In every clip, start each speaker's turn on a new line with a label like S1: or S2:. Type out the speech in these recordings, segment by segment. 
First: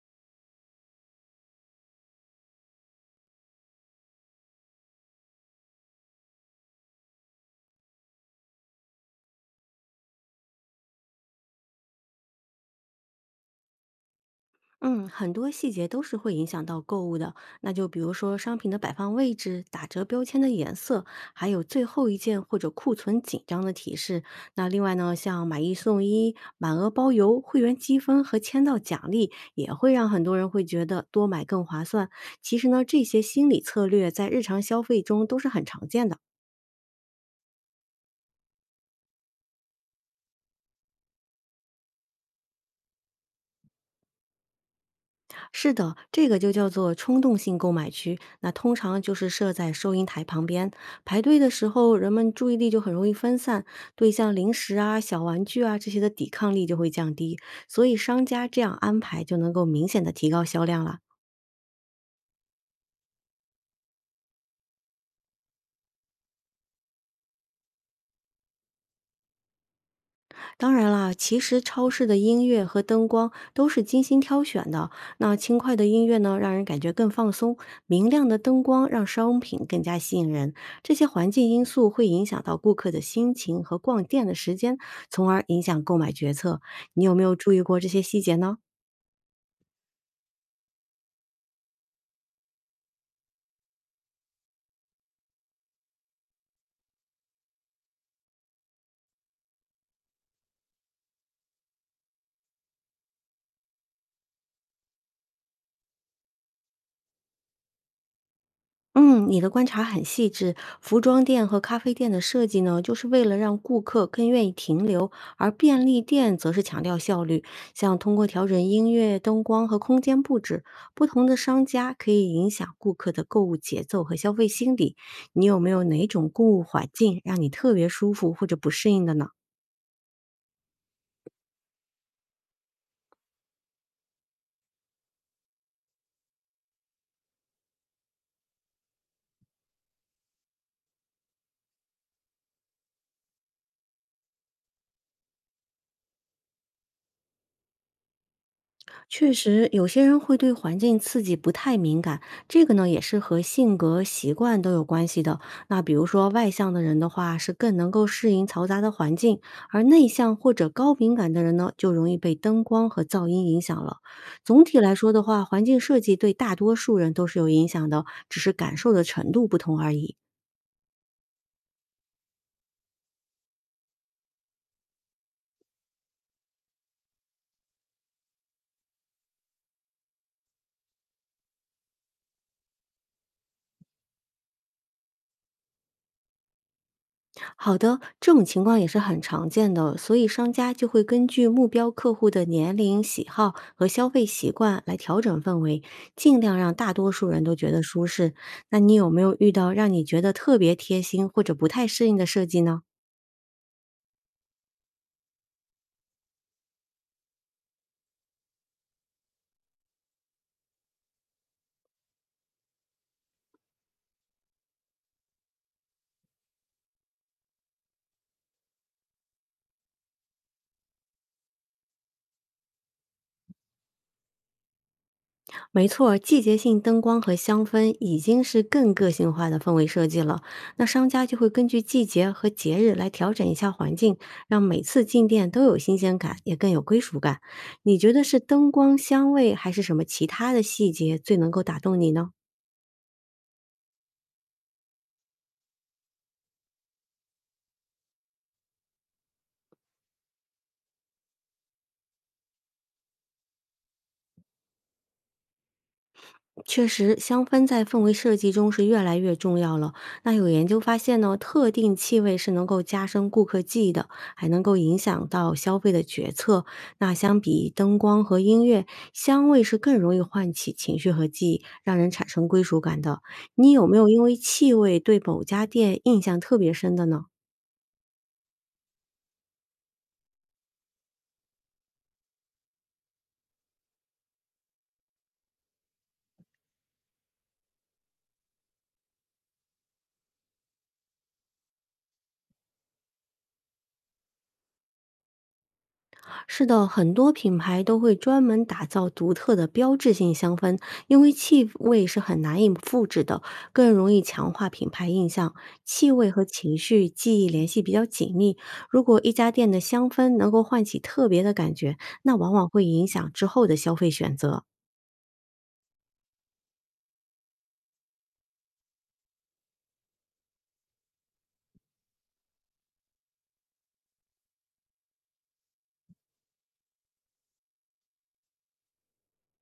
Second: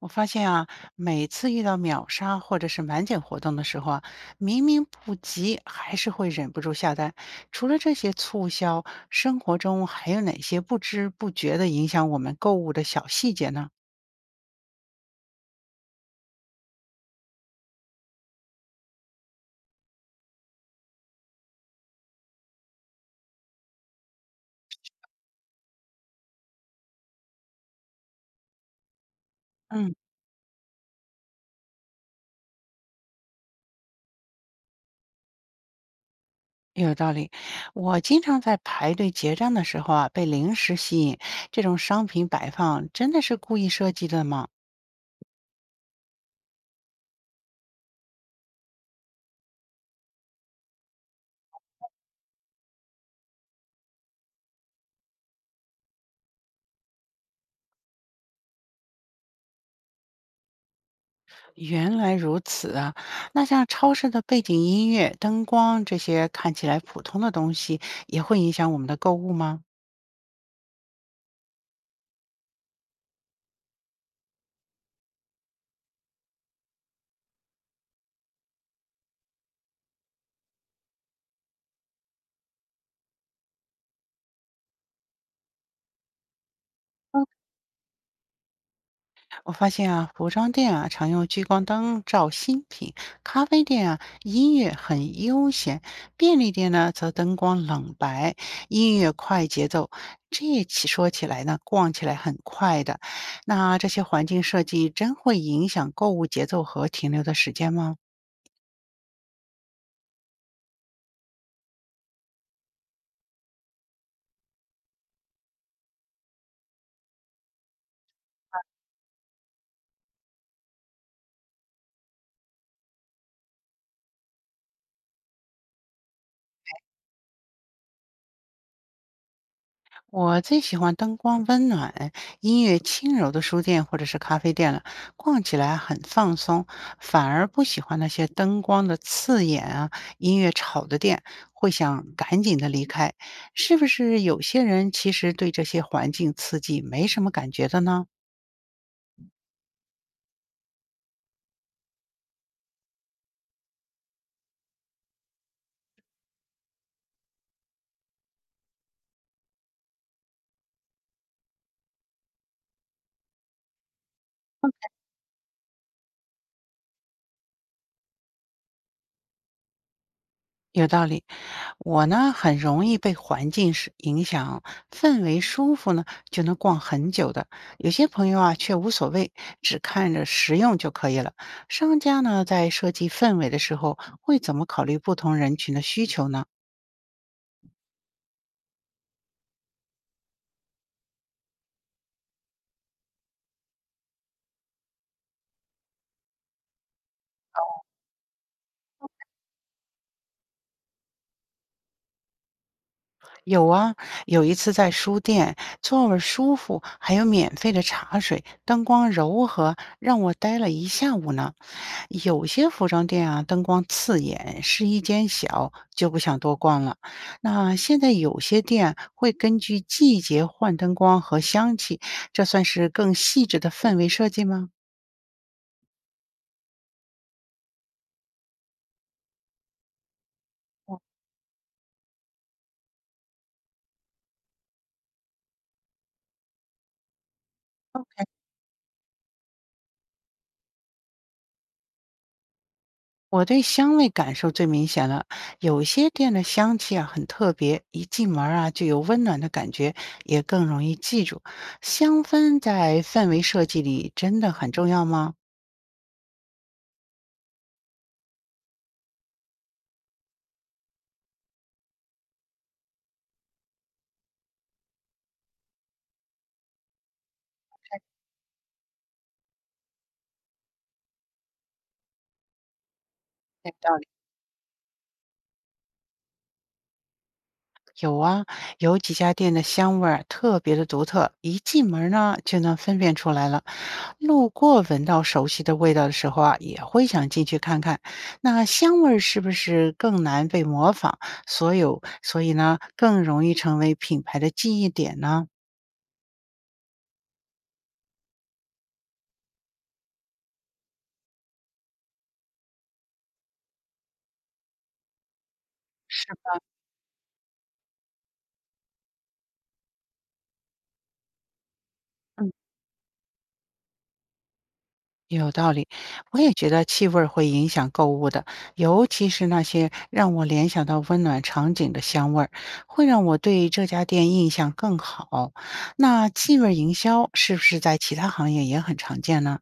S1: 我发现啊，每次遇到秒杀或者是满减活动的时候啊，明明不急，还是会忍不住下单。除了这些促销，生活中还有哪些不知不觉的影响我们购物的小细节呢？
S2: 嗯，很多细节都是会影响到购物的。那就比如说商品的摆放位置、打折标签的颜色，还有最后一件或者库存紧张的提示。那另外呢，像买一送一、满额包邮、会员积分和签到奖励，也会
S1: 嗯，
S2: 让很多人会觉得多买更划算。其实呢，这些心理策略在日常消费中都是很常见的。
S1: 有道理。我经常在排队结账的时候啊，被零食吸引。这种商品摆放真的是故意设计的吗？
S2: 是的，这个就叫做冲动性购买区。那通常就是设在收银台旁边，排队的时候，人们注意力就很容易分散，对像零食啊、小玩具啊这些的抵抗力就会降低，所以商家这样安排就能够明显的提高销量了。
S1: 原来如此啊！那像超市的背景音乐、灯光这些看起来普通的东西，也会影响我们的购物吗？
S2: 当然啦，其实超市的音乐和灯光都是精心挑选的。那轻快的音乐呢，让人感觉更放松；明亮的灯光让商品更加吸引人。这些环境因素会影响到顾客的心情和逛店的时间，从而影响购买决策。你有没有注意过这些细节呢？
S1: 我发现啊，服装店啊常用聚光灯照新品，咖啡店啊音乐很悠闲，便利店呢则灯光冷白，音乐快节奏。这起说起来呢，逛起来很快的。那这些环境设计真会影响购物节奏和停留的时间吗？
S2: 嗯，你的观察很细致。服装店和咖啡店的设计呢，就是为了让顾客更愿意停留，而便利店则是强调效率，像通过调整音乐、灯光和空间布置，不同的商家可以影响顾客的购物节奏和消费心理。你有没有哪种购物环境让你特别舒服或者不适应的呢？
S1: 我最喜欢灯光温暖、音乐轻柔的书店或者是咖啡店了，逛起来很放松，反而不喜欢那些灯光的刺眼啊、音乐吵的店，会想赶紧的离开。是不是有些人其实对这些环境刺激没什么感觉的呢？
S2: 确实，有些人会对环境刺激不太敏感，这个呢也是和性格、习惯都有关系的。那比如说外向的人的话，是更能够适应嘈杂的环境，而内向或者高敏感的人呢，就容易被灯光和噪音影响了。总体来说的话，环境设计对大多数人都是有影响的，只是感受的程度不同而已。
S1: 有道理，我呢很容易被环境是影响，氛围舒服呢就能逛很久的。有些朋友啊却无所谓，只看着实用就可以了。商家呢在设计氛围的时候，会怎么考虑不同人群的需求呢？
S2: 好的，这种情况也是很常见的，所以商家就会根据目标客户的年龄、喜好和消费习惯来调整氛围，尽量让大多数人都觉得舒适。那你有没有遇到让你觉得特别贴心或者不太适应的设计呢？
S1: 有啊，有一次在书店，座位儿舒服，还有免费的茶水，灯光柔和，让我待了一下午呢。有些服装店啊，灯光刺眼，试衣间小，就不想多逛了。那现在有些店会根据季节换灯光和香气，这算是更细致的氛围设计吗
S2: 没错季节性灯光和香氛已经是更个性化的氛围设计了。那商家就会根据季节和节日来调整一下环境，让每次进店都有新鲜感，也更有归属感。你觉得
S1: o
S2: 是灯光、香味，还是什么其他的细节最能够打动你呢？
S1: 我对香味感受最明显了，有些店的香气啊很特别，一进门儿啊就有温暖的感觉，也更容易记住。香氛在氛围设计里真的很重要吗？
S2: 确实，香氛在氛围设计中是越来越重要了。那有研究发现呢，特定气味是能够加深顾客记忆的，还能够影响到消费的决策。那相比灯光和音乐，香味是更容易唤起情绪和记忆，让人产生归属感的。你
S1: 有
S2: 有没
S1: 道
S2: 有
S1: 理。
S2: 因为气味对某家店印象特别深的呢？
S1: 有啊，有几家店的香味儿特别的独特，一进门儿呢就能分辨出来了。路过闻到熟悉的味道的时候啊，也会想进去看看。那香味儿是不是更难被模仿？所以呢，更容易成为品牌的记忆点呢？
S2: 是的，很多品牌都会专门打造独特的标志性香氛，因为气味是很难以复制的，更容易强化品牌印象。气味和情绪、记忆联系比较紧密，如果一家店的香氛能够唤起特别的感觉，那往往会影响之后的消费选择。
S1: 有道理，我也觉得气味儿会影响购物的，尤其是那些让我联想到温暖场景的香味儿，会让我对这家店印象更好。那气味儿营销是不是在其他行业也很常见呢？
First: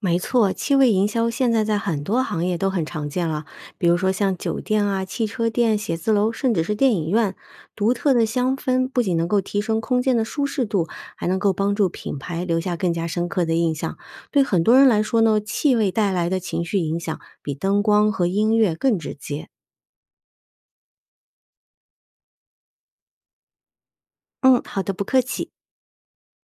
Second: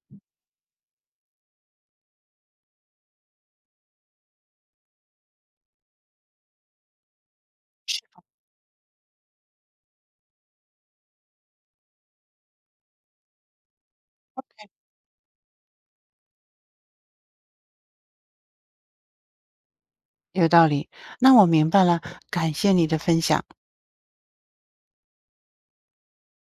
S2: 没错，气味营销现在在很多行业都很常见了，比如说像酒店啊、汽车店、写字楼，甚至是电影院。独特的香氛不仅能够提升空间的舒适度，还能够帮助品牌留下更加深刻的印象。对很多人来说呢，气味带来的情绪影响比灯光和音乐更直接。
S1: 有道理，那我明白了，感谢你的分享。
S2: 嗯，好的，不客气。